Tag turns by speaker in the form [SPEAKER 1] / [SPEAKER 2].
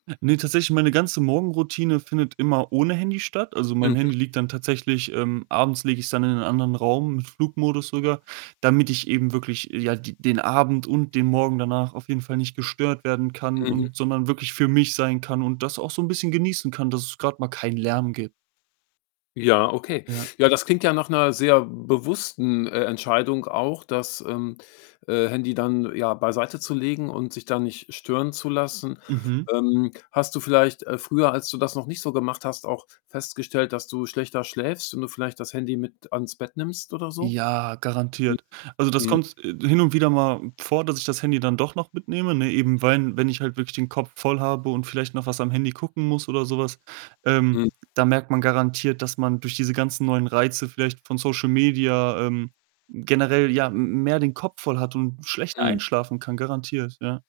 [SPEAKER 1] Ne, tatsächlich meine ganze Morgenroutine findet immer ohne Handy statt. Also, mein
[SPEAKER 2] Mhm.
[SPEAKER 1] Handy liegt dann tatsächlich, ähm abends lege ich's dann in einen anderen Raum mit Flugmodus sogar, damit ich eben wirklich, ja, d den Abend und den Morgen danach auf jeden Fall nicht gestört werden kann
[SPEAKER 2] Mhm.
[SPEAKER 1] und sondern wirklich für mich sein kann und das auch so 'n bisschen genießen kann, dass es grad mal keinen Lärm gib
[SPEAKER 2] Ja, okay.
[SPEAKER 1] Ja.
[SPEAKER 2] Ja, das klingt ja nach 'ner sehr bewussten, äh, Entscheidung auch, das, ähm, äh, Handy dann, ja, beiseitezulegen und sich da nicht stören zu lassen.
[SPEAKER 1] Mhm.
[SPEAKER 2] Ähm, hast du vielleicht, äh, früher, als du das noch nicht so gemacht hast, auch festgestellt, dass du schlechter schläfst und du vielleicht das Handy mit ans Bett nimmst oder so?
[SPEAKER 1] Ja,
[SPEAKER 2] Mhm,
[SPEAKER 1] garantiert. Also das
[SPEAKER 2] mhm.
[SPEAKER 1] kommt, äh, hin und wieder mal vor, dass ich das Handy dann doch noch mitnehme, ne? Eben
[SPEAKER 2] Mhm.
[SPEAKER 1] weil, wenn ich halt wirklich den Kopf voll habe und vielleicht noch was am Handy gucken muss oder so was, ähm,
[SPEAKER 2] Mhm.
[SPEAKER 1] da merkt man garantiert, dass man durch diese ganzen neuen Reize vielleicht von Social Media, ähm, generell, ja, m mehr den Kopf voll hat und schlechter
[SPEAKER 2] Mhm.
[SPEAKER 1] einschlafen kann. Garantiert, ja.